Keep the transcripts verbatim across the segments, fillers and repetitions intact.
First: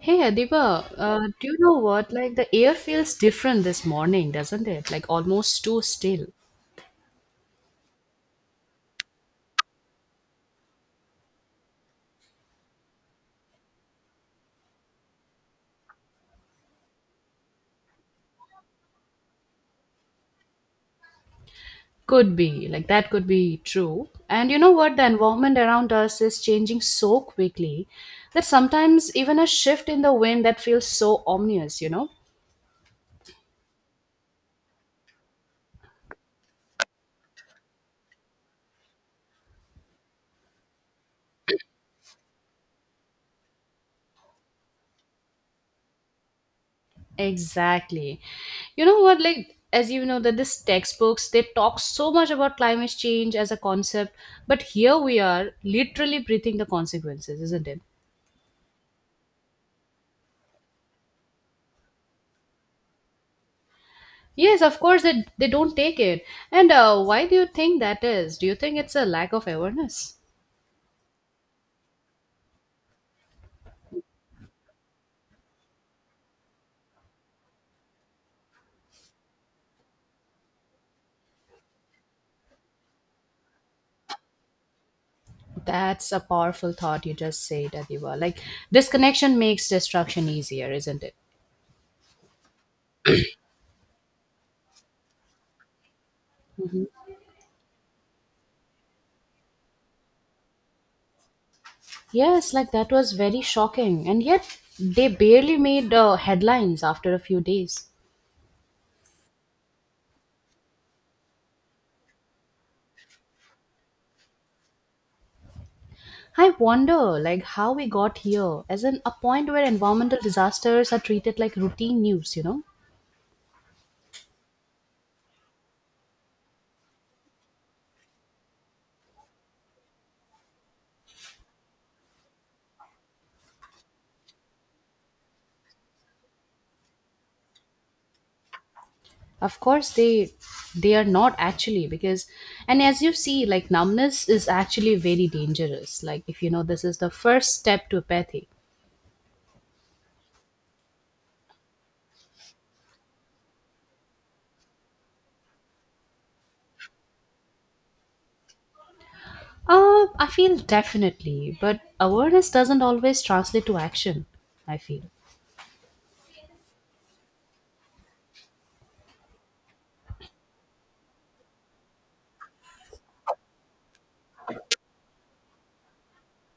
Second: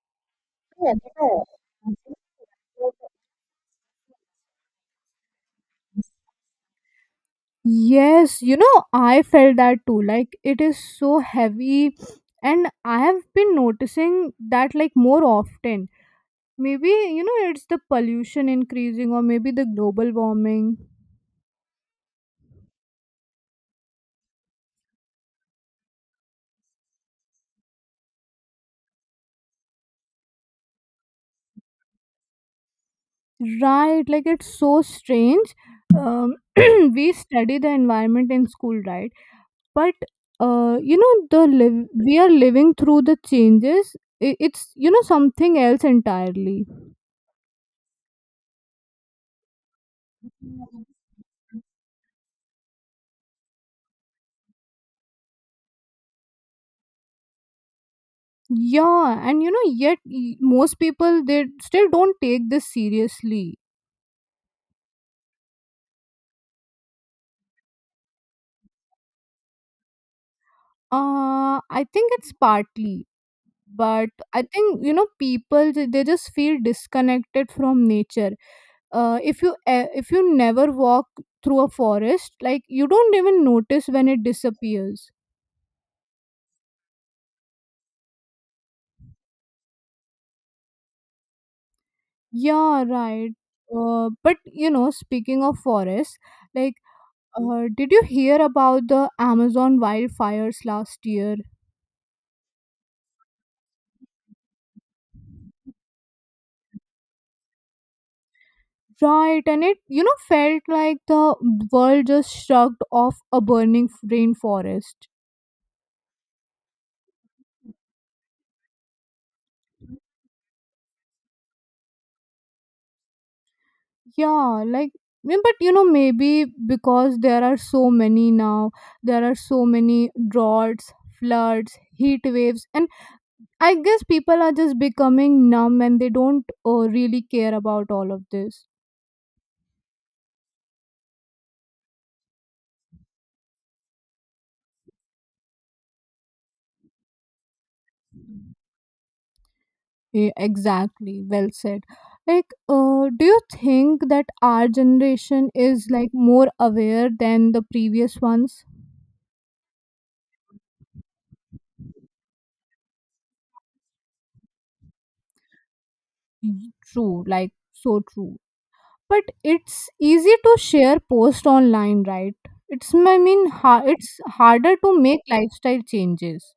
Hey Adiba, uh, do you know what? Like the air feels different this morning, doesn't it? Like almost too still. Yes, you know, I felt that too. Like, it is so heavy, and I have been noticing that like more often. Maybe, you know, it's the pollution increasing, or maybe the global warming. Could be, like that could be true. And you know what? The environment around us is changing so quickly that sometimes even a shift in the wind that feels so ominous, you know? Right, like, it's so strange. Um, we study the environment in school, right? But, uh, you know, the live we are living through the changes. i- It's, you know, something else entirely. Exactly. You know what? Like, as you know, that these textbooks they talk so much about climate change as a concept, but here we are literally breathing the consequences, isn't it? Yeah, and you know, yet y- most people they still don't take this seriously. Yes, of course they, they don't take it. And uh, why do you think that is? Do you think it's a lack of awareness? Uh, I think it's partly, but I think you know, people they they just feel disconnected from nature. Uh, if you e- if you never walk through a forest, like you don't even notice when it disappears. That's a powerful thought you just said, Adiba. Like disconnection makes destruction easier, isn't it? Yeah, right. Uh, but you know, speaking of forests, like, uh, did you hear about the Amazon wildfires last year? Yes, like that was very shocking. And yet they barely made uh, headlines after a few days. Right, and it, you know, felt like the world just shrugged off a burning rainforest. I wonder like how we got here as in a point where environmental disasters are treated like routine news, you know? Yeah, like, yeah, but you know, maybe because there are so many now, there are so many droughts, floods, heat waves, and I guess people are just becoming numb and they don't uh, really care about all of this. Of course they they are not actually, because, and as you see, like numbness is actually very dangerous. Like if you know, this is the first step to apathy. Yeah, exactly, well said. Like, uh, do you think that our generation is like more aware than the previous ones? uh I feel definitely, but awareness doesn't always translate to action, I feel. Mhm. True, like so true. But it's easy to share post online, right? It's I mean, ha- it's harder to make lifestyle changes.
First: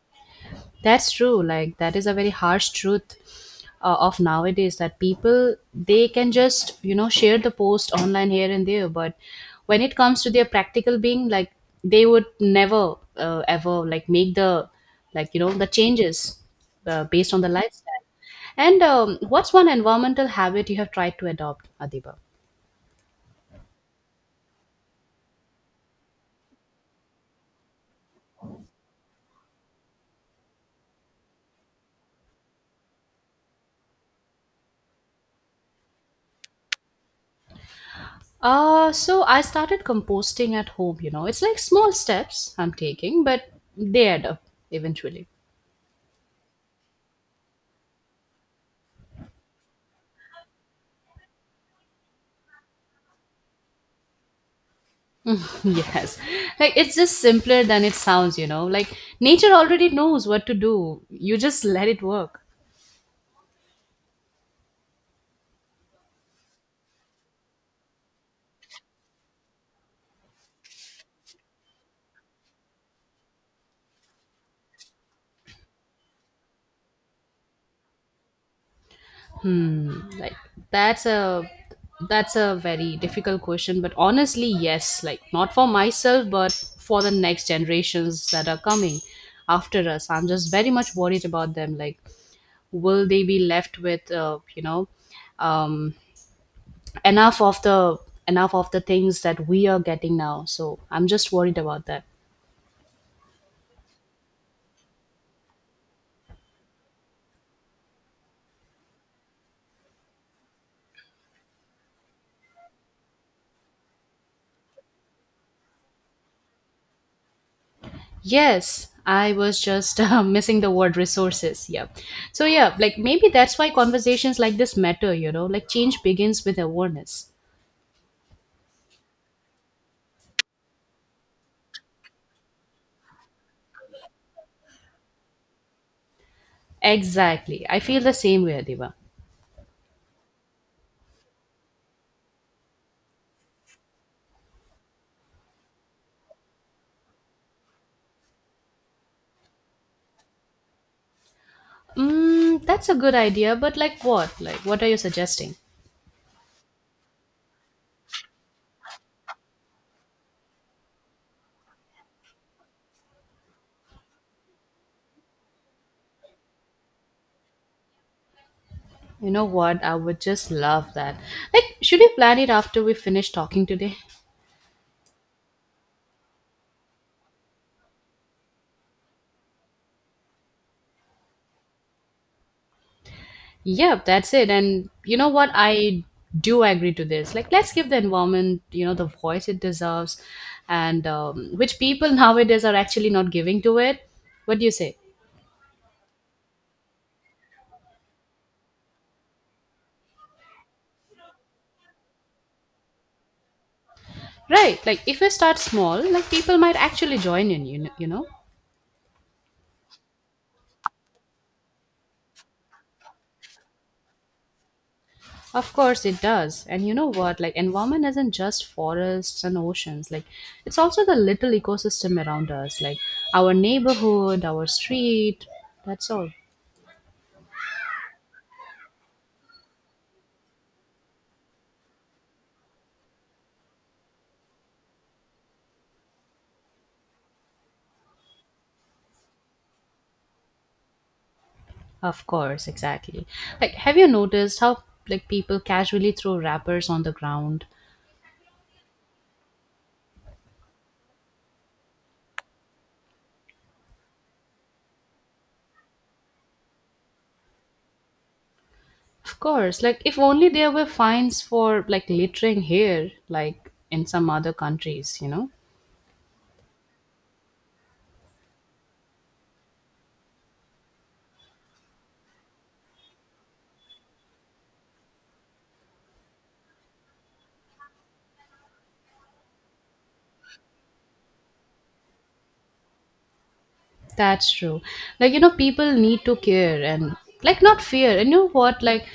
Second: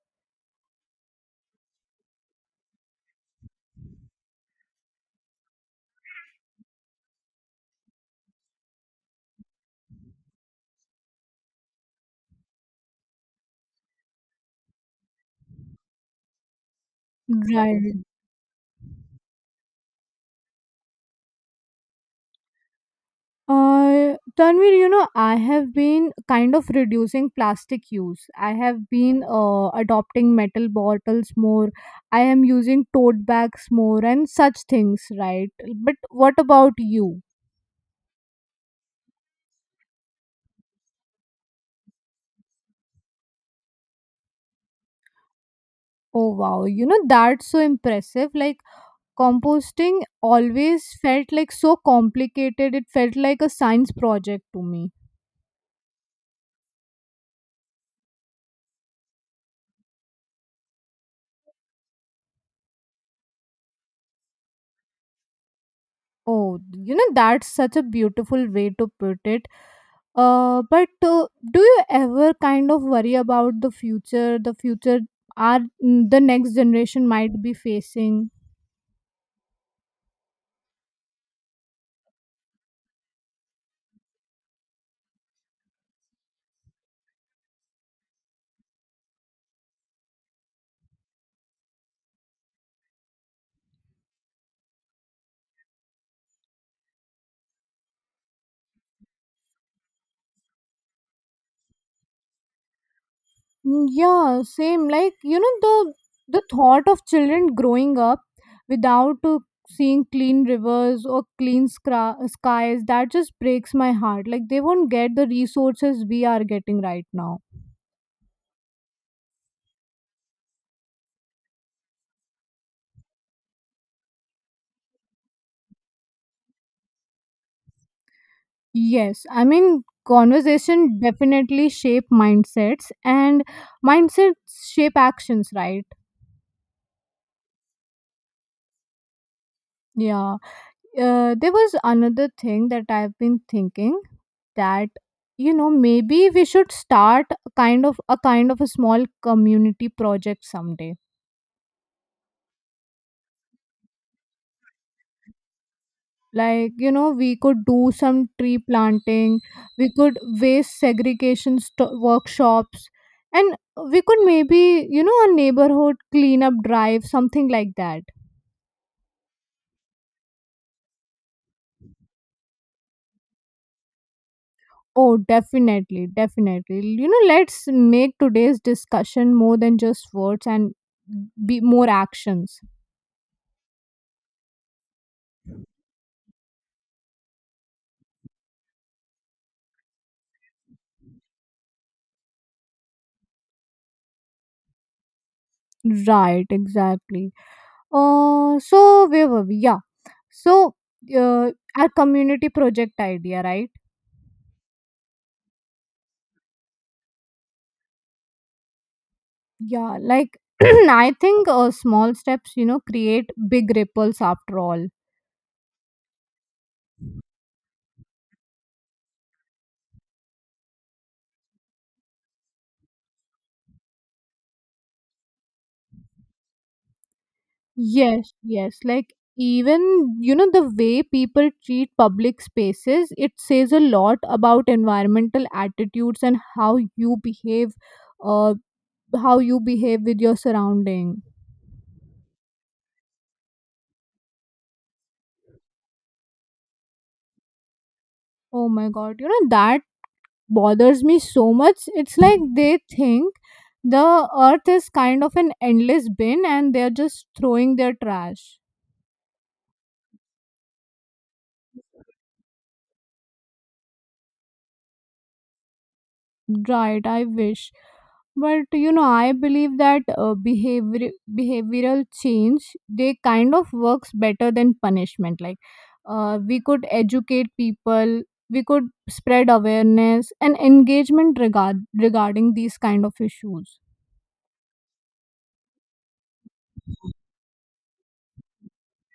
That's true. Like that is a very harsh truth uh, of nowadays, that people they can just you know share the post online here and there, but when it comes to their practical being, like they would never uh, ever like make the like you know the changes uh, based on the lifestyle. Right. And um, what's one environmental habit you have tried to adopt, Adiba? Uh, Tanvir, you know, I have been kind of reducing plastic use. I have been uh, adopting metal bottles more. I am using tote bags more and such things, right? But what about you? Uh, so I started composting at home. You know, it's like small steps I'm taking, but they add up eventually. Oh wow, you know, that's so impressive. Like composting always felt like so complicated. It felt like a science project to me. Yes. Like it's just simpler than it sounds, you know. Like nature already knows what to do. You just let it work. Oh, you know, that's such a beautiful way to put it. Uh, but uh, do you ever kind of worry about the future, the future are the next generation might be facing? Hmm. Like that's a that's a very difficult question, but honestly, yes. Like not for myself, but for the next generations that are coming after us. I'm just very much worried about them. Like will they be left with uh, you know um, enough of the enough of the things that we are getting now. So I'm just worried about that. Mm, yeah, same. Like, you know, the the thought of children growing up without uh, seeing clean rivers or clean scra- skies, that just breaks my heart. Like, they won't get the resources we are getting right now. Yes, I was just uh, missing the word resources. Yeah. So, yeah, like maybe that's why conversations like this matter, you know, like change begins with awareness. Yes, I mean, conversation definitely shape mindsets and mindsets shape actions, right? Exactly. I feel the same way, Adiba. Yeah. Uh, there was another thing that I've been thinking that you know maybe we should start a kind of a kind of a small community project someday, Mm, that's a good idea, but like what? Like, what are you suggesting? like you know we could do some tree planting, we could waste segregation st- workshops, and we could maybe you know a neighborhood cleanup drive, something like that. You know what? I would just love that. Like, should we plan it after we finish talking today? Oh definitely, definitely, you know, let's make today's discussion more than just words and be more actions. Yep, that's it. And you know what? I do agree to this. Like, let's give the environment, you know, the voice it deserves, and um, which people nowadays are actually not giving to it. What do you say? Right, exactly. Uh, so where were we? Yeah. So uh, our community project idea, right? Right. Like, if we start small, like people might actually join in. You know, you know. Yeah, like I think uh, small steps, you know, create big ripples after all. Of course it does. And you know what? Like, environment isn't just forests and oceans. Like, it's also the little ecosystem around us, like our neighborhood, our street. That's all. Yes, yes. Like even you know the way people treat public spaces, it says a lot about environmental attitudes and how you behave, uh, how you behave with your surrounding. Of course, exactly. Like, have you noticed how like people casually throw wrappers on the ground? Oh my god, you know that bothers me so much. It's like they think the earth is kind of an endless bin and they're just throwing their trash. Of course, like if only there were fines for like littering here, like in some other countries, you know? Right, I wish. But you know, I believe that uh, behavior behavioral change they kind of works better than punishment. Like, uh, we could educate people, we could spread awareness and engagement regard regarding these kind of issues. That's true. Like, you know, people need to care and like not fear. And you know what? Like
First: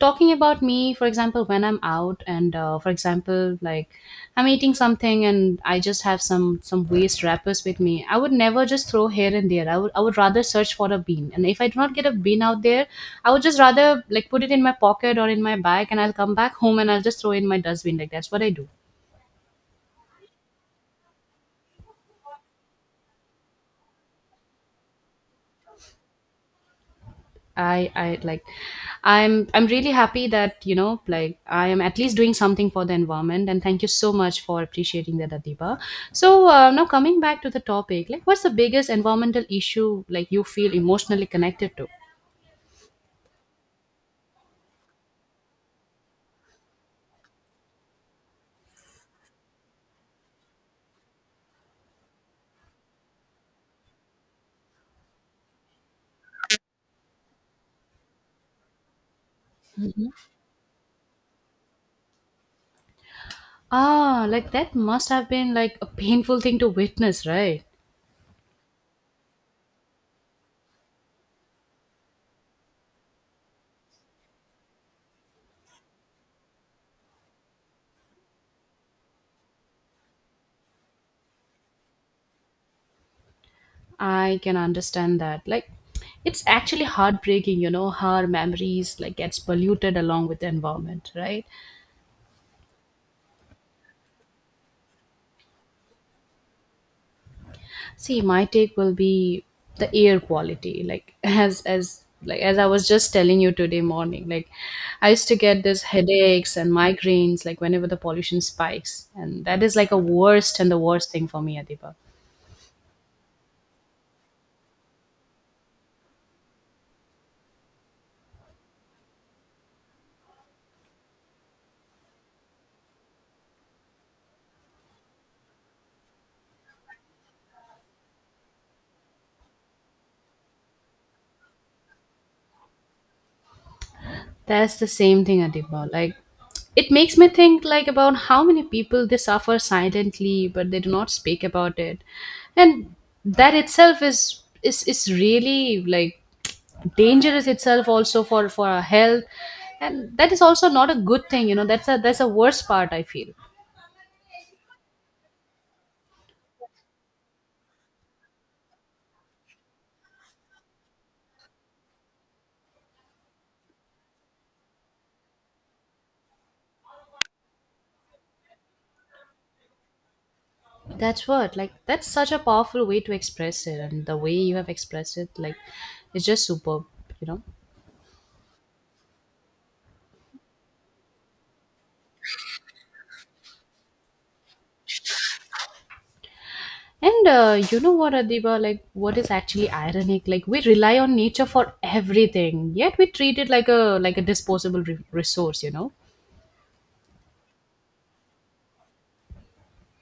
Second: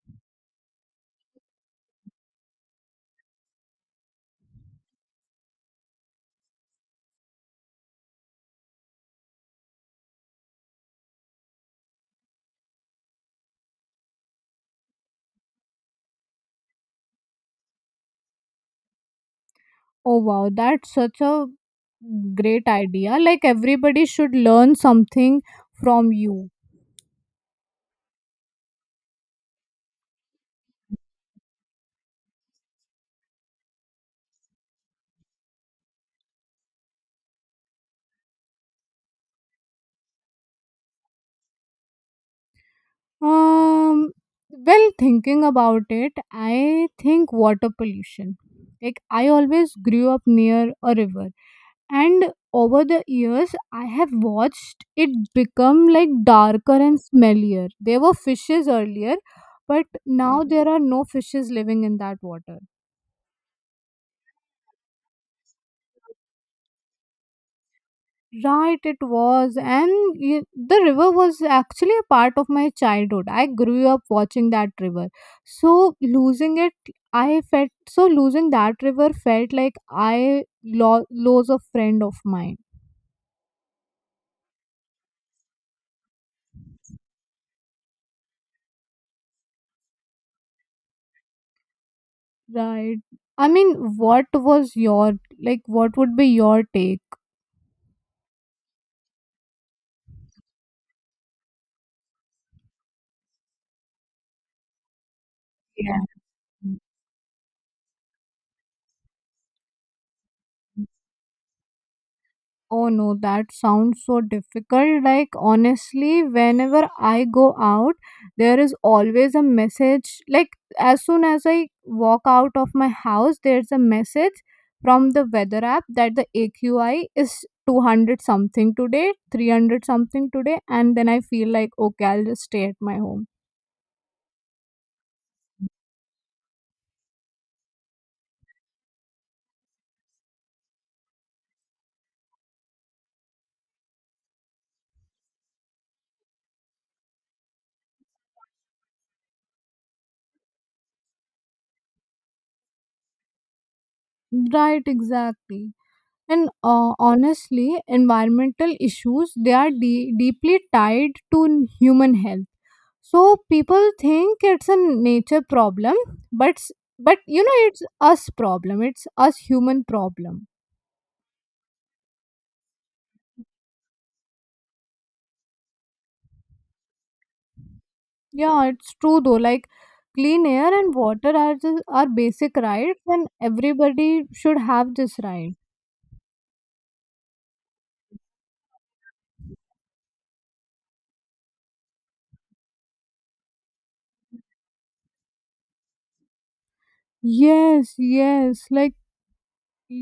talking about me, for example, when I'm out and uh, for example, like I'm eating something and I just have some some waste wrappers with me. I would never just throw here and there. I would I would rather search for a bean. And if I do not get a bean out there, I would just rather like put it in my pocket or in my bag, and I'll come back home and I'll just throw it in my dustbin. Like that's what I do. Oh wow, that's such a great idea. Like everybody should learn something from you. I I like I'm I'm really happy that you know like I am at least doing something for the environment, and thank you so much for appreciating that, Adiba. So uh, now coming back to the topic, like what's the biggest environmental issue like you feel emotionally connected to? Um well thinking about it, I think water pollution. Like I always grew up near a river and over the years I have watched it become like darker and smellier. There were fishes earlier, but now there are no fishes living in that water. Ah, like that must have been like a painful thing to witness, right? Right, it was. And y- the river was actually a part of my childhood. I grew up watching that river. So losing it, I felt so losing that river felt like I lo- lose a friend of mine. I can understand that. Like it's actually heartbreaking, you know, how our memories like gets polluted along with the environment, right? Right. I mean, what was your like? What would be your take? See, my take will be the air quality. Like as as like as I was just telling you today morning, like I used to get this headaches and migraines like whenever the pollution spikes, and that is like a worst and the worst thing for me, Adiba. Oh no, that sounds so difficult. Like, honestly, whenever I go out, there is always a message. Like, as soon as I walk out of my house, there's a message from the weather app that the A Q I is two hundred something today, three hundred something today, and then I feel like, okay, I'll just stay at my home. That's the same thing, Adiba. Like it makes me think like about how many people they suffer silently, but they do not speak about it, and that itself is is is really like dangerous itself also for for our health, and that is also not a good thing. You know, that's a that's a worst part I feel. Right, exactly. And uh, honestly, environmental issues they are de- deeply tied to n- human health, so people think it's a nature problem, but s- but you know it's us problem, it's us human problem. That's what like that's such a powerful way to express it, and the way you have expressed it, like it's just superb, you know. Yeah, it's true though. Like clean air and water are just are basic rights and everybody should have this right. And uh, you know what, Adiba, like what is actually ironic, like we rely on nature for everything, yet we treat it like a like a disposable re- resource, you know. Yes, yes, like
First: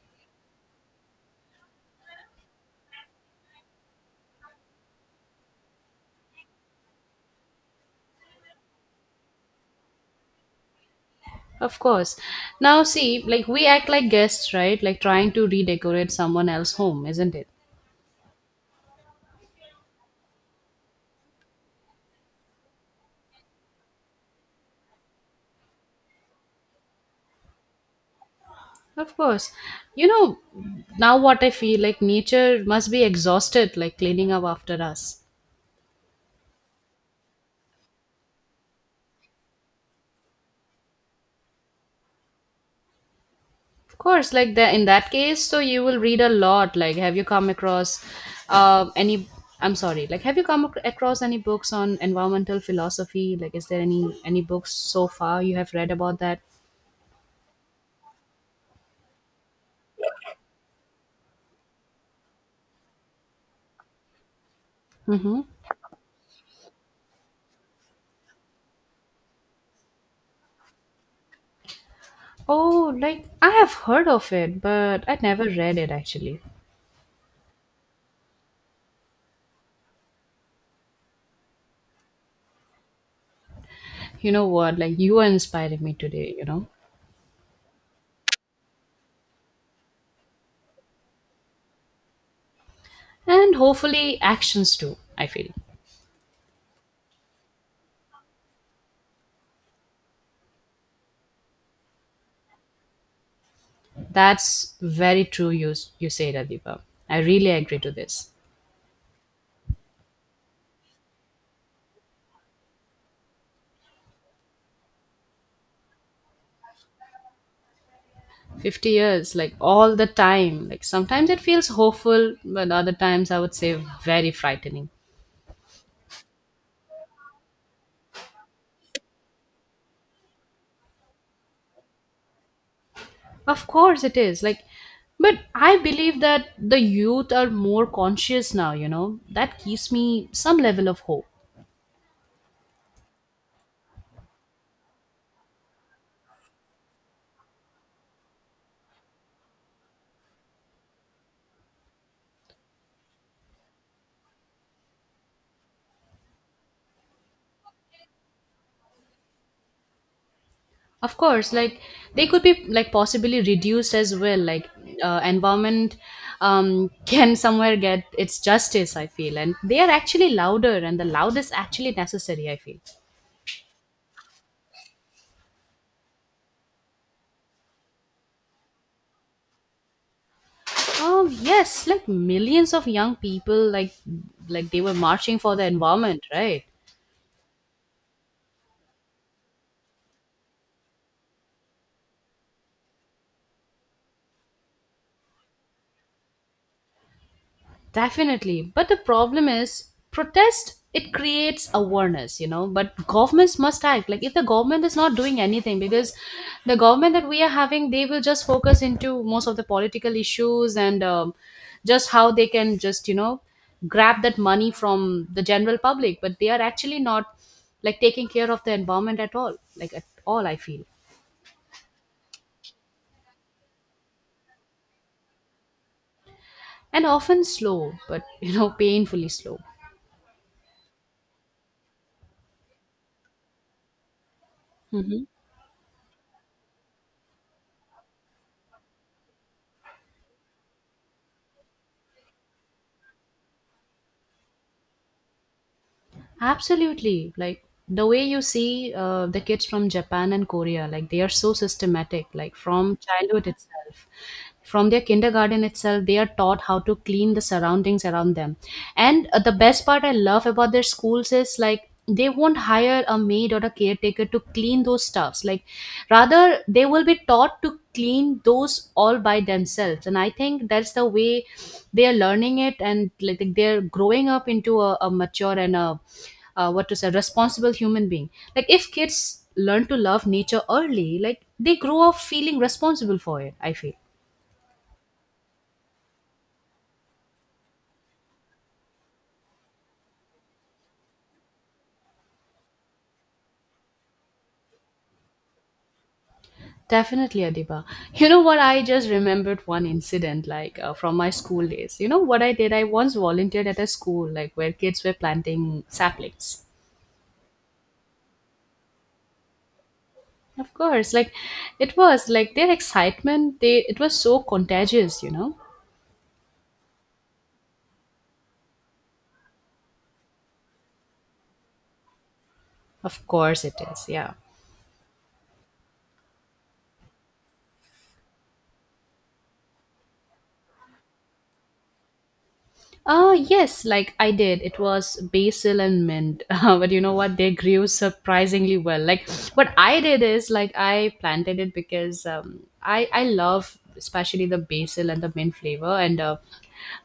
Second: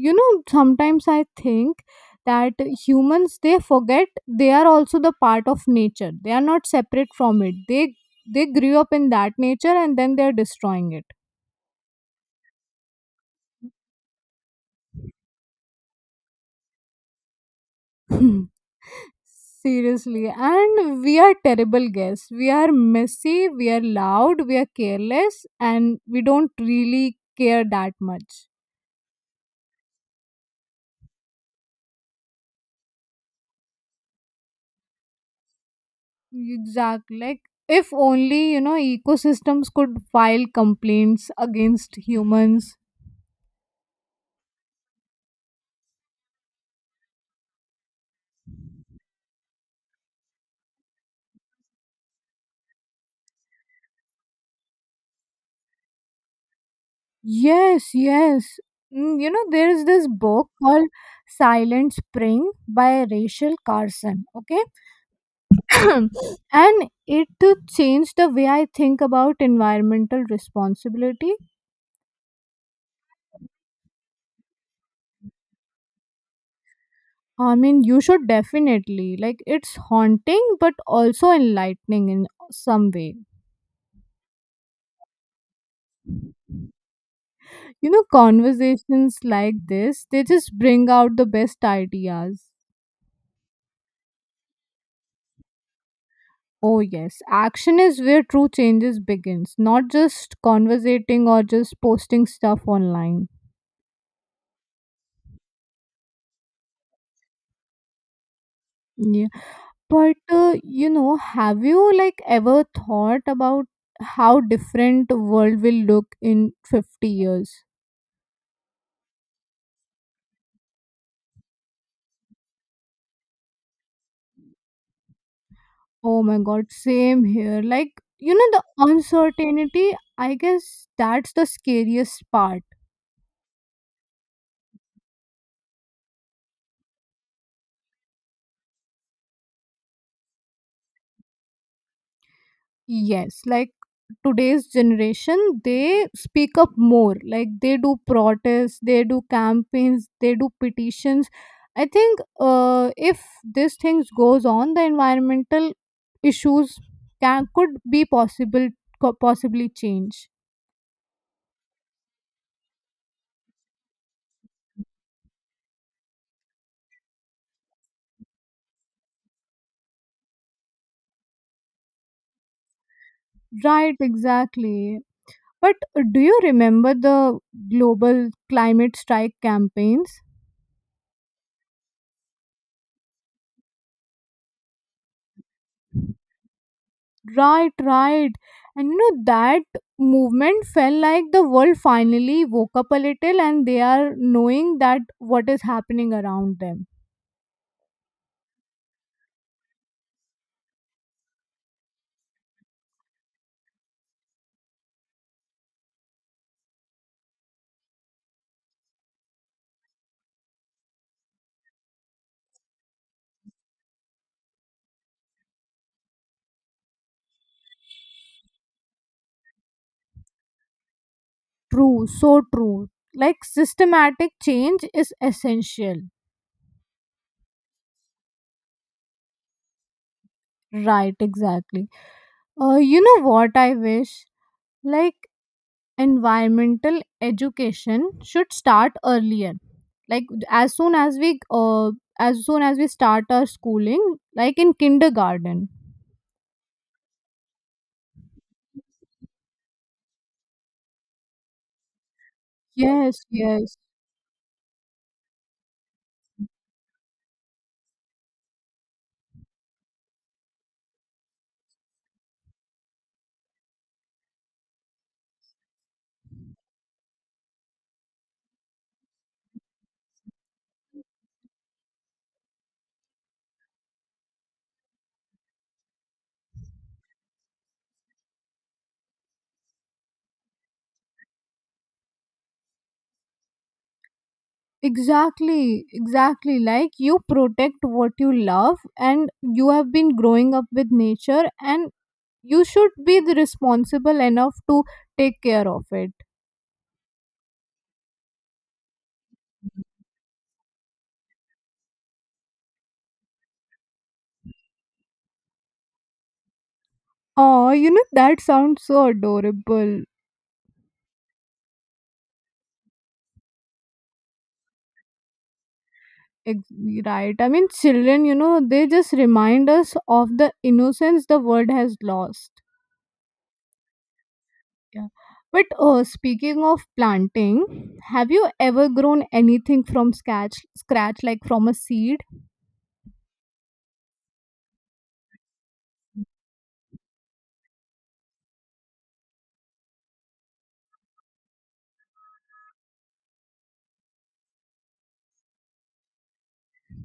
you know sometimes I think that humans they forget they are also the part of nature, they are not separate from it, they they grew up in that nature and then they are destroying it. Of course. Now see, like we act like guests, right? Like trying to redecorate someone else's home, isn't it? Seriously, and we are terrible guests. We are messy, we are loud, we are careless, and we don't really care that much. Of course. You know, now what I feel like, nature must be exhausted, like cleaning up after us. Exactly. Like, if only, you know, ecosystems could file complaints against humans. Of course, like that in that case, so you will read a lot. Like, have you come across uh, any? I'm sorry. Like, have you come ac- across any books on environmental philosophy? Like, is there any any books so far you have read about that? Yes, yes. Mm, you know, there is this book called Silent Spring by Rachel Carson. Okay. Mm-hmm. And it uh, changed the way I think about environmental responsibility. Oh, like I have heard of it, but I never read it actually. I mean, you should definitely like it's haunting but also enlightening in some way. You know what? Like you are inspiring me today. You know, You know conversations like this they just bring out the best ideas. and hopefully actions too. I feel. Oh yes, action is where true changes begins, not just conversating or just posting stuff online. That's very true, you, you say, Radipa. I really agree to this. Yeah. But, uh, you know, have you like ever thought about how different world will look in fifty years? fifty years, like all the time. Like sometimes it feels hopeful, but other times I would say very frightening. Oh my god, same here. Like, you know, the uncertainty, I guess that's the scariest part. Of course it is. Like, but I believe that the youth are more conscious now, you know. That gives me some level of hope. Yes, like today's generation, they speak up more. Like they do protests, they do campaigns, they do petitions. I think uh, if these things goes on, the environmental issues can could be possible co- possibly change. Of course, like they could be like possibly reduced as well. Like uh, environment um, can somewhere get its justice, I feel, and they are actually louder, and the loud is actually necessary, I feel. Right, exactly. But uh, do you remember the global climate strike campaigns? Um, yes, like millions of young people, like like they were marching for the environment, right? Right, right, and you know that movement felt like the world finally woke up a little and they are knowing that what is happening around them. Definitely. But the problem is protest it creates awareness, you know, but governments must act. Like if the government is not doing anything, because the government that we are having, they will just focus into most of the political issues, and um, just how they can just, you know, grab that money from the general public, but they are actually not like taking care of the environment at all, like at all, I feel. True, so true, like systematic change is essential. And often slow, but you know, painfully slow. Right, exactly. Uh, you know what I wish, like Mhm. environmental education should start earlier, like as soon as we uh, as soon as we start our schooling, like in kindergarten. Absolutely. Like the way you see uh, the kids from Japan and Korea, like they are so systematic, like from Yes, childhood yes. itself. From their kindergarten itself, they are taught how to clean the surroundings around them. And uh, the best part I love about their schools is like they won't hire a maid or a caretaker to clean those stuffs, like rather they will be taught to clean those all by themselves, and I think that's the way they are learning it, and like they're growing up into a, a mature and a uh, what to say responsible human being. Like if kids learn to love nature early, like they grow up feeling responsible for it, I feel. Exactly, exactly. Like you protect what you love, and you have been growing up with nature, and you should be the responsible enough to take care of it. Definitely, Adiba. You know what? I just remembered one incident, like uh, from my school days. You know what I did? I once volunteered at a school, like where kids were planting saplings. Oh, you know, that sounds so adorable. Of course, like it was like their excitement. They it was so contagious, you know. Ex- Right. I mean, children, you know, they just remind us of the innocence the world has lost. Of course, it is. Yeah. Yeah. But uh, speaking of planting, have you ever grown anything from scratch, scratch like from a seed? Uh, yes, like I did. It was basil and mint. Uh, but you know what? They grew surprisingly well. Like what I did is like I planted it because um, I I love especially the basil and the mint flavor. And uh,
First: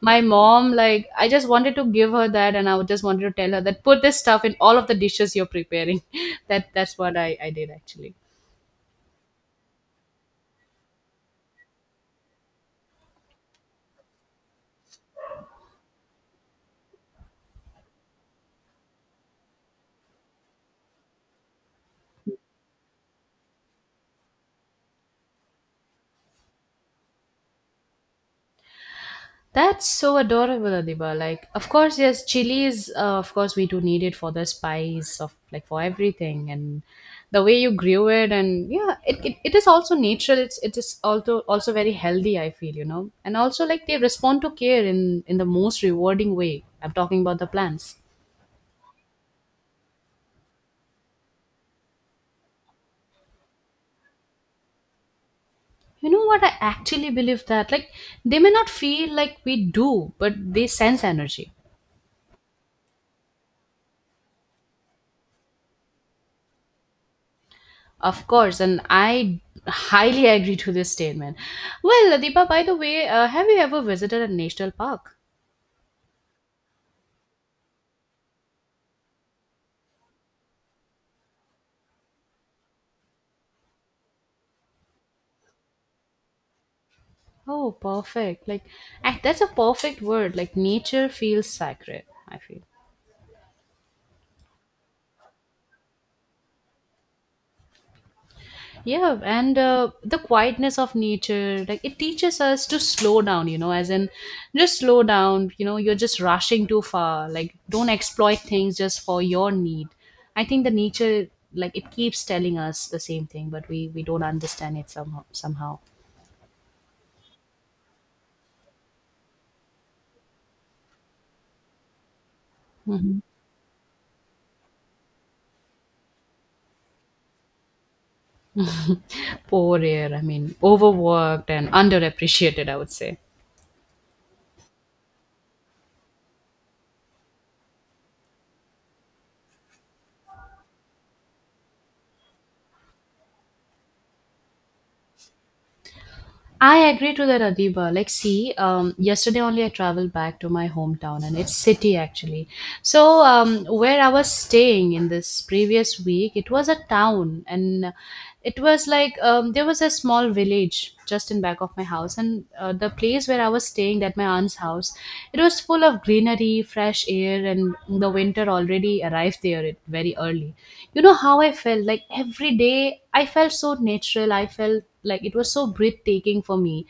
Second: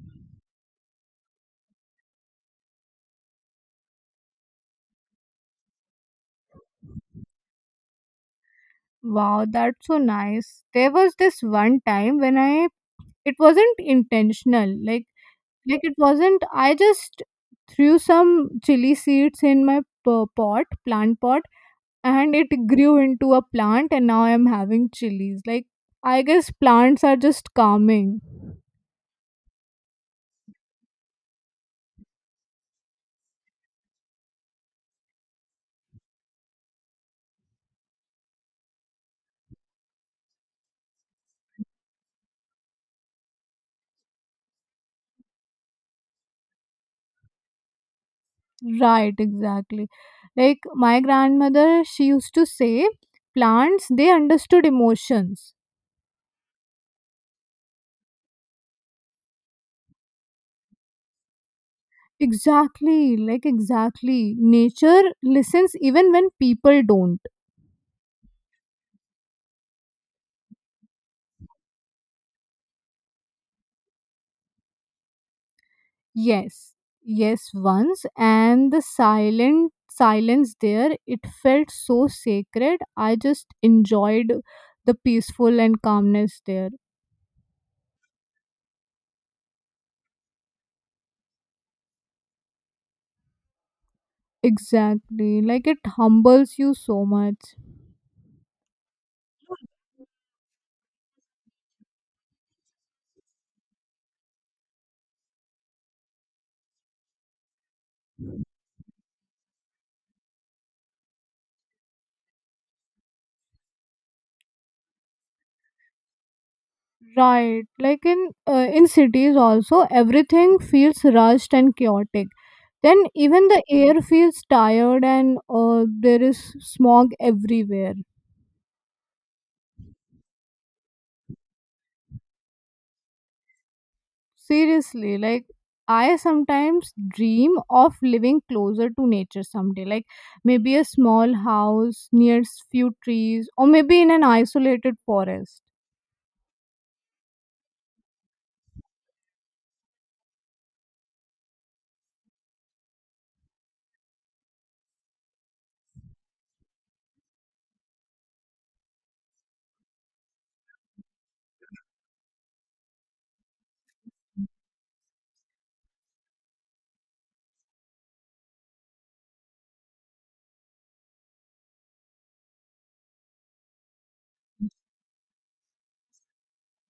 my mom, like I just wanted to give her that, and I just wanted to tell her that put this stuff in all of the dishes you're preparing. That that's what I I did actually. Wow, that's so nice. There was this one time when I it wasn't intentional. Like like it wasn't I just threw some chili seeds in my p- pot, plant pot, and it grew into a plant and now I am having chilies. Like I guess plants are just calming. That's so adorable, Adiba. Like, of course, yes, chilies. Uh, of course, we do need it for the spice of like for everything, and the way you grew it, and yeah, it, it, it is also natural. It's it is also also very healthy, I feel, you know. And also like they respond to care in in the most rewarding way. I'm talking about the plants. Right, exactly. Like my grandmother, she used to say plants they understood emotions. You know what? I actually believe that like they may not feel like we do, but they sense energy. Exactly, like exactly. Nature listens even when people don't. Of course, and I highly agree to this statement. Well, Deepa, by the way, uh, have you ever visited a national park? Yes. Yes, once, and the silent silence there, it felt so sacred. I just enjoyed the peaceful and calmness there. Oh, perfect. Like, ac- that's a perfect word. Like, nature feels sacred, I feel. Exactly. Like it humbles you so much. Yeah, and uh, the quietness of nature, like it teaches us to slow down, you know, as in just slow down, you know, you're just rushing too far. Like, don't exploit things just for your need. I think the nature, like, it keeps telling us the same thing, but we, we don't understand it somehow. somehow. Right. Like in uh, in cities also everything feels rushed and chaotic. Then Hmm. even the air feels tired and uh, there is smog everywhere. Poor air, I mean, overworked and underappreciated, I would say. Seriously, like I sometimes dream of living closer to nature someday, like maybe a small house near s- few trees or maybe in an isolated forest. I agree to that, Adiba. Like, see, um, yesterday only I traveled back to my hometown, and its city actually. So, um, where I was staying in this previous week, it was a town, and it was like um, there was a small village just in back of my house, and uh, the place place where I was staying at my aunt's house, it was full of greenery, fresh air, and the winter already arrived there it- very early. You know how I felt? Like every day, I felt so natural. I felt like it was so breathtaking for me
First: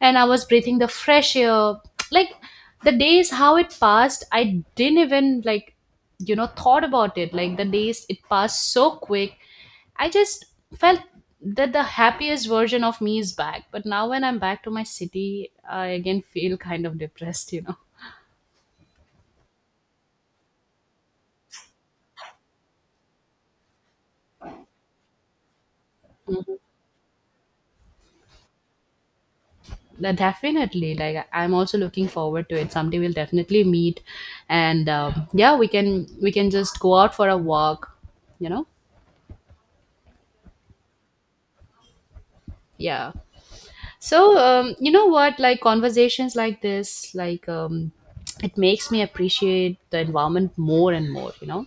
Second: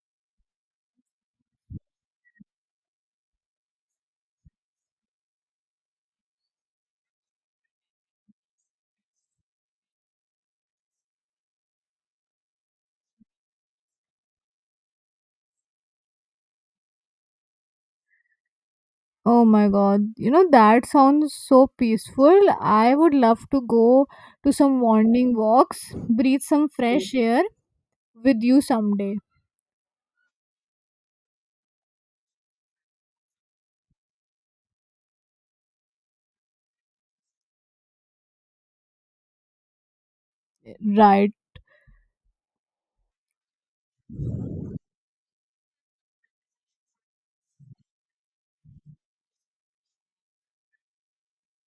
and I was breathing the fresh air. Like the days, how it passed, I didn't even like, you know, thought about it. Like the days, it passed so quick. I just felt that the happiest version of me is back. But now when I'm back to my city, I again feel kind of depressed, you know. Oh my god, you know that sounds so peaceful. I would love to go to some wandering walks, breathe some fresh air with you someday. That definitely, like, I- I'm also looking forward to it. Someday we'll definitely meet, and um, yeah, we can we can just go out for a walk, you know. Right. Yeah. So, um, you know what? Like conversations like this, like um, it makes me appreciate the environment more and more, you know.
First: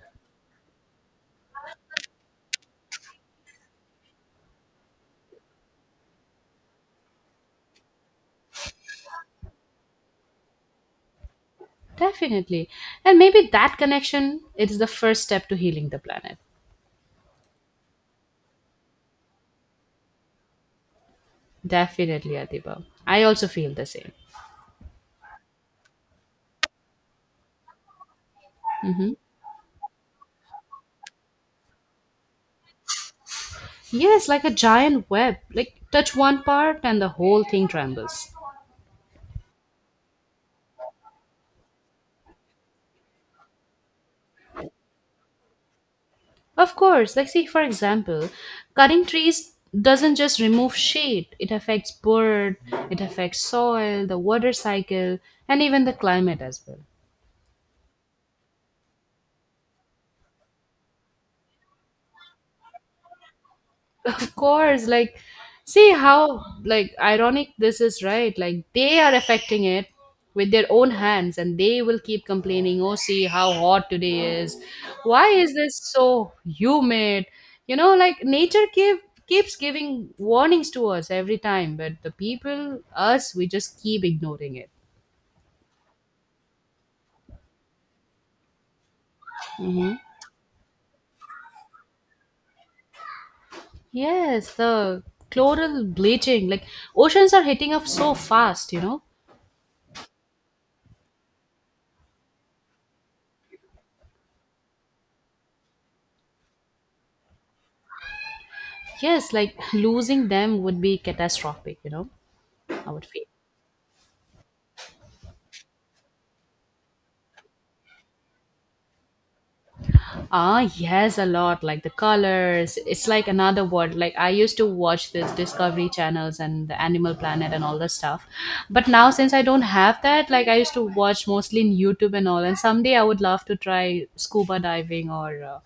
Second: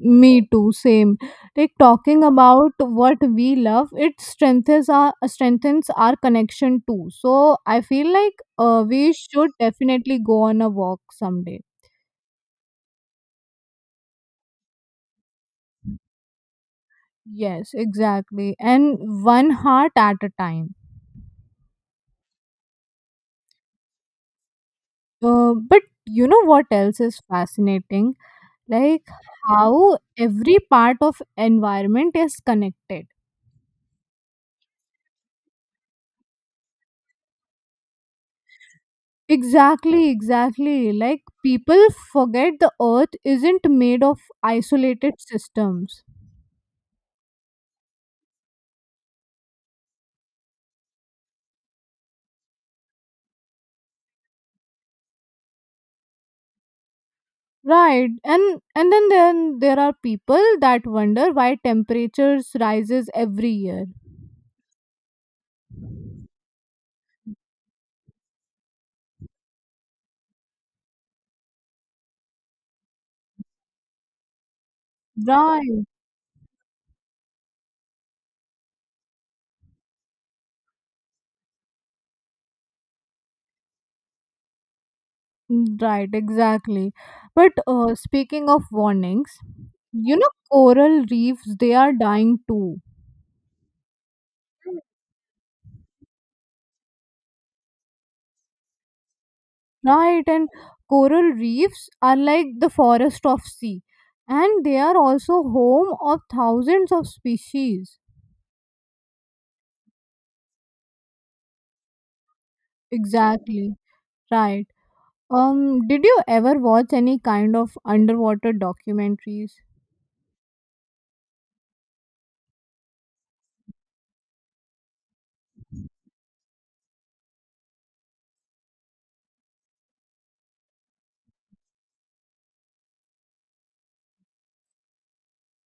Me too, same. Like talking about what we love, it strengthens our strengthens our connection too. So I feel like uh, we should definitely go on a walk someday. Definitely, and maybe that connection, it is the first step to healing the planet. Yes, exactly. And one heart at a time. Definitely, Adiba. I also feel the same. Uh, but you know what else is fascinating? Like Hmm. how every part of environment is connected. Yes, like a giant web. Like touch one part and the whole thing trembles. Exactly, exactly. Like people forget the earth isn't made of isolated systems. Of course, like see for example, cutting trees doesn't just remove shade, it affects bird, it affects soil, the water cycle, and even the climate as well. Right. And and then, then there are people that wonder why temperatures rises every year. Course, like see how like ironic this is, right? Like they are affecting it with their own hands and they will keep complaining, oh, see how hot today is, why is this Right. so humid, you know. Like nature keep, keeps giving warnings to us every time, but the people, us, we just keep ignoring it. Mm, right, exactly. But uh, speaking of warnings, Hmm. you know coral reefs they are dying too. Yes, the chloral bleaching, like oceans are hitting up so fast, you know. Right, and coral reefs are like the forest of sea, and they are also home of thousands of species. Yes, like losing them would be catastrophic, you know, I would feel. Exactly. Right. Um did you ever watch any kind of underwater documentaries? Ah, yes, a lot. Like the colors. It's like another world. Like I used to watch this Discovery channels and the Animal Planet and all the stuff. But now since I don't have that, like I used to watch mostly in YouTube and all. And someday I would love to try scuba diving, or uh,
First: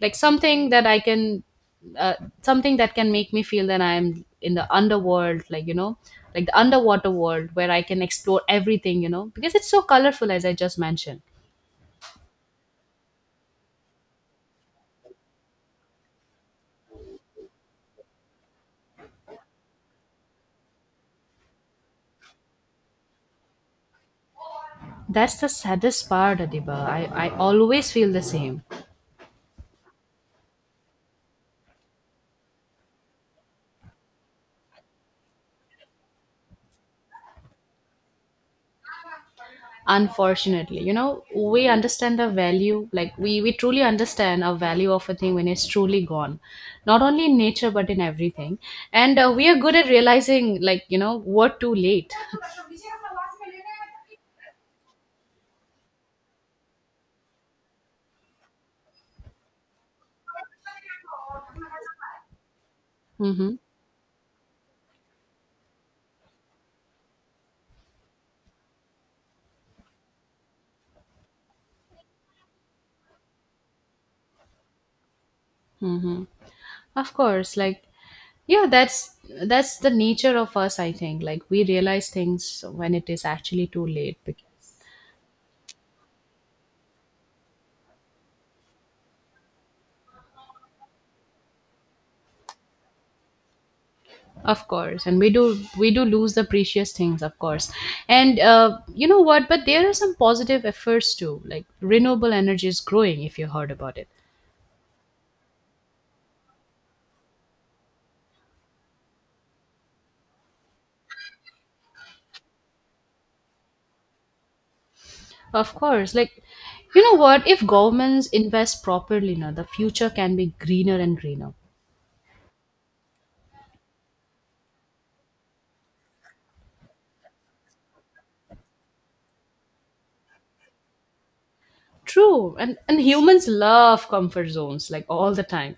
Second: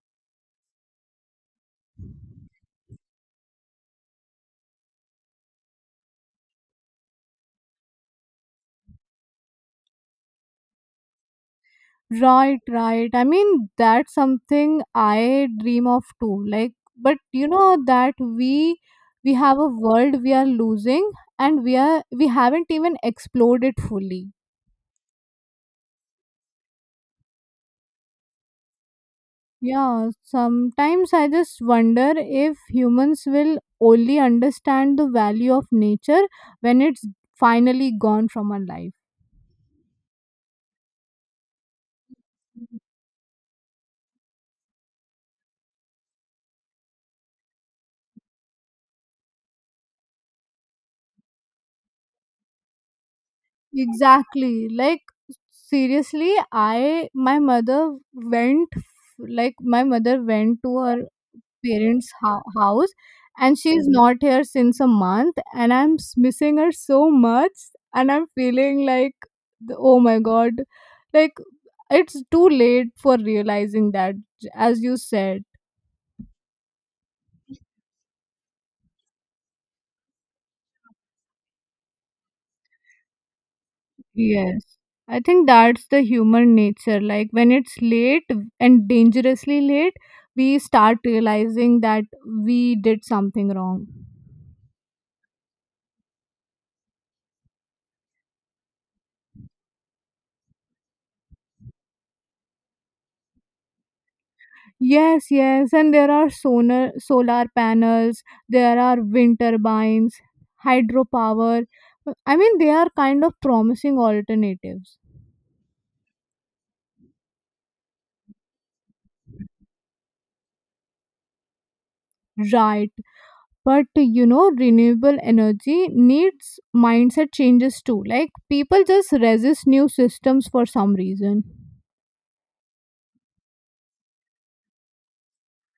like something that I can, uh, something that can make me feel that I'm in the underworld. Like you know, like the underwater world where I can explore everything. You know, because it's so colorful as I just mentioned. Right, right, I mean that's something I dream of too, like but you know that we we have a world we are losing and we are we haven't even explored it fully. That's the saddest part, Adiba. I, I always feel the same. Yeah, sometimes I just wonder if humans will only understand the value of nature when it's finally gone from our life. Unfortunately, you know, we understand the value, like we, we truly understand a value of a thing when it's truly gone, not only in nature, but in everything. And uh, we are good at realizing, like, you know, what, too late. Exactly. Like seriously, I my mother went, like my mother went to her parents' ho- house, Mm-hmm. and she's Mhm. not here since a month and I'm s- missing her so much and I'm feeling like the, oh my god. Like it's too late for realizing that, j- as you said. Mm-hmm. Of course, like, yeah, that's that's the nature of us, I think. Like, we realize things when it is actually too late. Yes. I think that's the human nature. Like when it's late and dangerously late, we start realizing that we did something wrong. Of course, and we do we do lose the precious things, of course. And uh, you know what? But there are some positive efforts too. Like renewable energy is growing, if you heard about it. Yes, yes. And there are solar solar panels, there are wind turbines, hydropower. I mean, they are kind of promising alternatives. Of course. Like you know what? If governments invest properly, now the future can be greener and greener. Right. But you know renewable energy needs mindset changes too, like people just resist new systems for some reason. True, and and humans love comfort zones, like all the time.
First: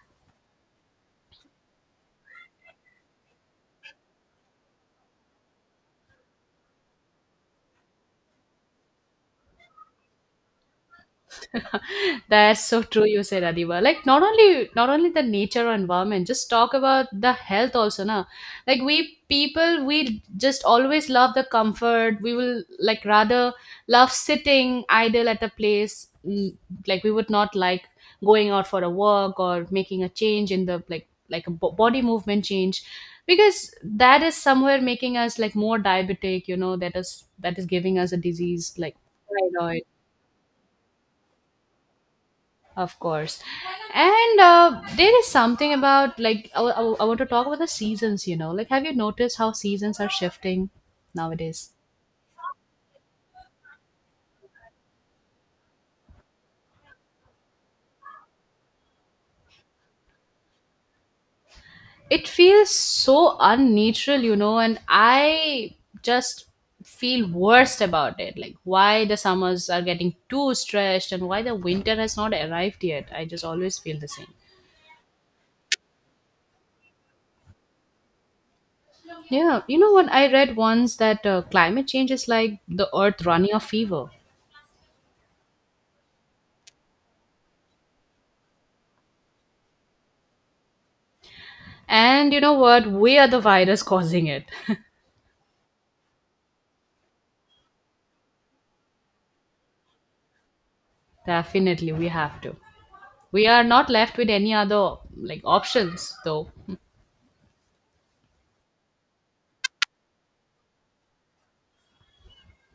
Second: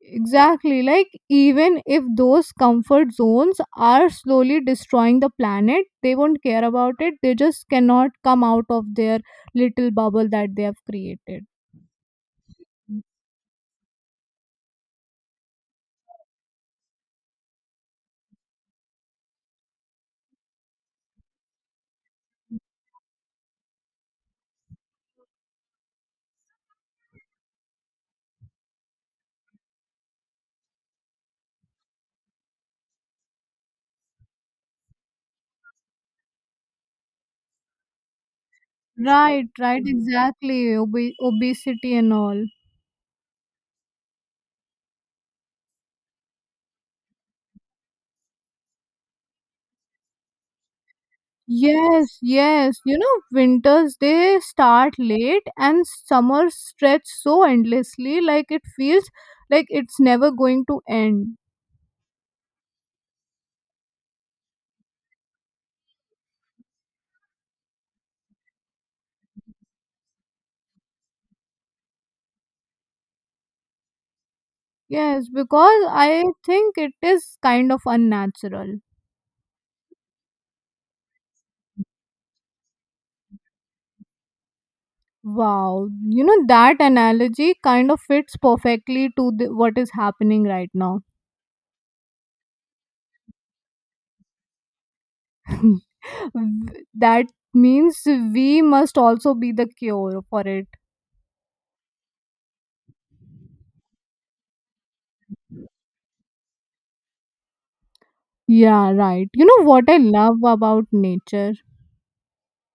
Exactly, like even if those comfort zones are slowly destroying the planet, they won't care about it, they just cannot come out of their little bubble that they have created. That's so true you said, Adiba. Like not only not only the nature or environment, just talk about the health also na. Like we people, we just always love the comfort. We will like rather love sitting idle at a place. Mm. Like we would not like going out for a walk or making a change in the like like a bo- body movement change, because that is somewhere making us like more diabetic, you know. That is that is giving us a disease like Right, thyroid, right, exactly. Obe- obesity and all. of course. And uh, there is something about, like, I, I, I want to talk about the seasons, you know. Like, have you noticed how seasons are shifting nowadays? Yes, yes. You know, winters they start late and summers stretch so endlessly, like it feels like it's never going to end. It feels so unnatural, you know, and I just feel worst about it. Like, why the summers are getting too stretched and why the winter has not arrived yet. I just always feel the same. Yes, because I think it is kind of unnatural. Yeah, you know what? I read once that uh, climate change is like the earth running a fever. Wow, you know, that analogy kind of fits perfectly to the, what is happening right now. And you know what? We are the virus causing it. W- that means we must also be the cure for it. Definitely, we have to. We are not left with any other like options though. Yeah, right. You know what I love about nature?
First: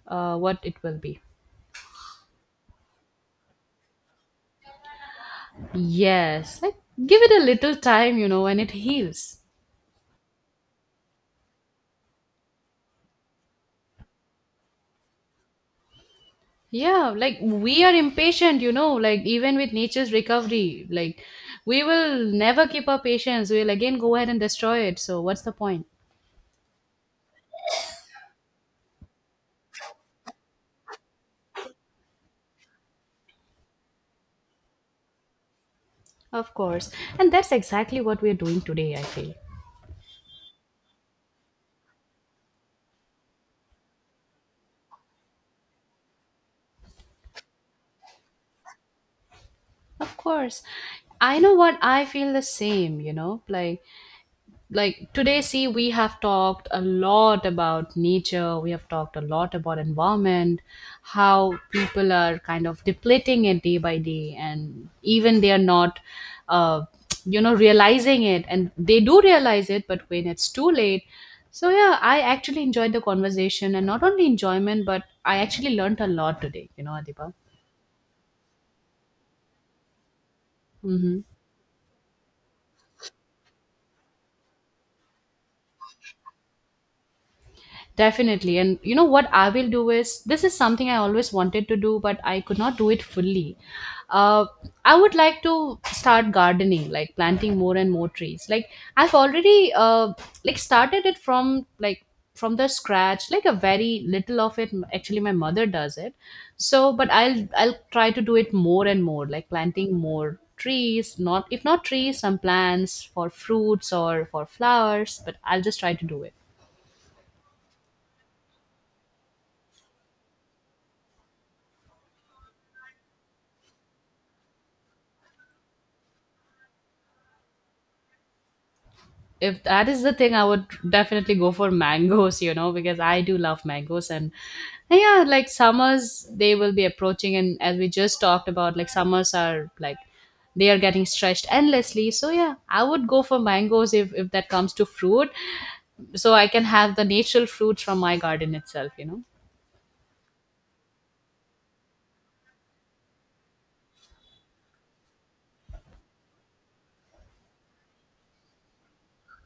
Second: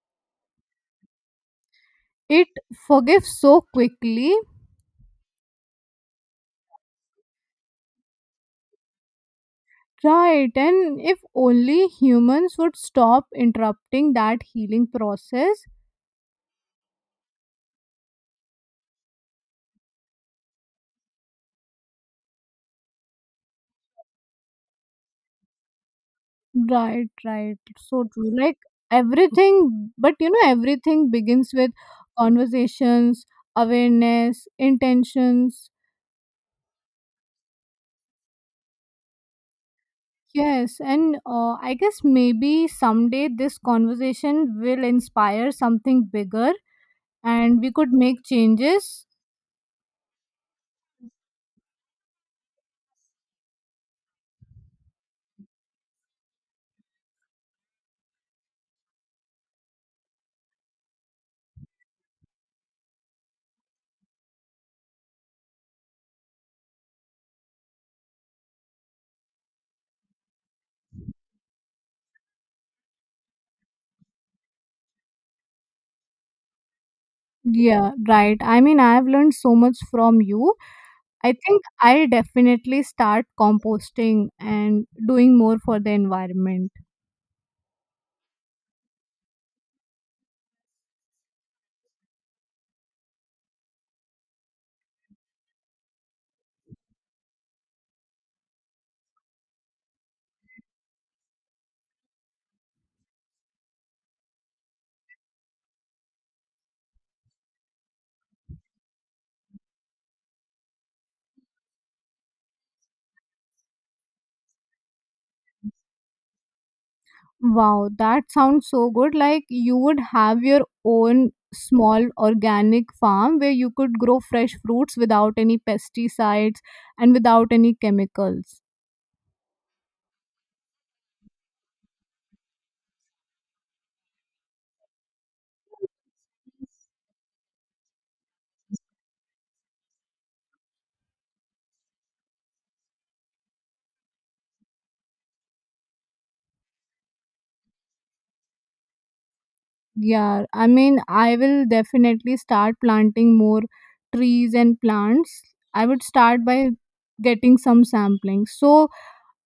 Uh, what it will be? It forgives so quickly. Yes, like give it a little time, you know, and it heals. Right, and if only humans would stop interrupting that healing process. Yeah, like we are impatient, you know, like even with nature's recovery, like we will never keep our patience. We'll again go ahead and destroy it. So what's the point? Right, right. So true. Like everything, but you know, everything begins with conversations, awareness, intentions. Of course. And that's exactly what we're doing today, I feel. Yes, and uh, I guess maybe someday this conversation will inspire something bigger and we could make changes. Of course. I know what, I feel the same, you know, like like today, see we have talked a lot about nature, we have talked a lot about environment, how people are kind of depleting it day by day, and even they are not uh, you know realizing it. And they do realize it, but when it's too late. So yeah, I actually enjoyed the conversation, and not only enjoyment, but I actually learned a lot today, you know, Adipa. Yeah, right. I mean, I have learned so much from you. Mm-hmm. I think I'll definitely start composting and doing more for the environment. Definitely. And you know what I will do is this is something I always wanted to do, but I could not do it fully. Uh, I would like to start gardening, like planting more and more trees. Like I've already uh, like started it from like from the scratch, like a very little of it. Actually, my mother does it. So, but I'll I'll try to do it more and more, like planting more trees. Not if not trees, some plants for fruits or for flowers. But I'll just try to do it. Wow, that sounds so good. Like you would have your own small organic farm where you could grow fresh fruits without any pesticides and without any chemicals. If that is the thing, I would definitely go for mangoes, you know, because I do love mangoes. And yeah, like summers, they will be approaching, and as we just talked about, like summers are like they are getting stretched endlessly. So yeah, I would go for mangoes. If if that comes to fruit, so I can have the natural fruits from my garden itself, you know. Yeah, I mean, I will definitely start planting more trees and plants. I would start by getting some sampling. So,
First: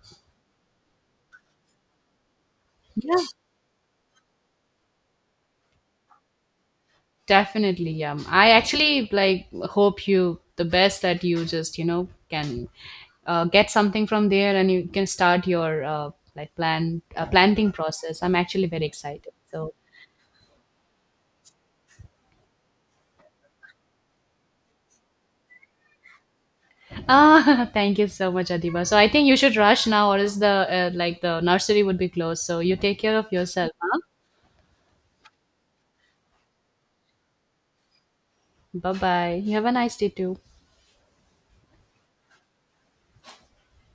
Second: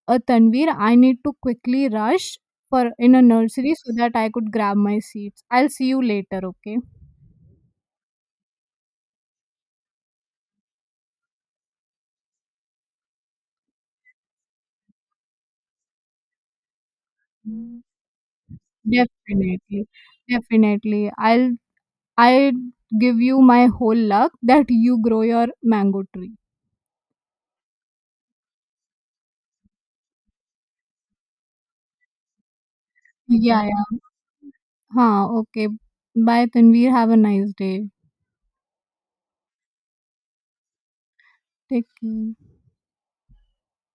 "Uh, Tanvir, I need to quickly rush for in Yeah. a nursery so that I could grab my seeds. I'll see you later, okay?" Definitely, yeah. I actually like hope you the best that you just you know can uh, get something from there and you can start your uh, like plan uh, planting Mm. process. I'm actually very excited. So, Definitely, definitely. I'll I give you my whole luck that you grow your mango tree. ah, thank you so much, Adiba. So I think you should rush now, or else the uh, like the nursery would be closed. So you take care of Yeah, yourself, huh? yeah. Huh, okay. Bye, Tanvir. Have a nice day. Bye bye. You have a nice day too. Take care.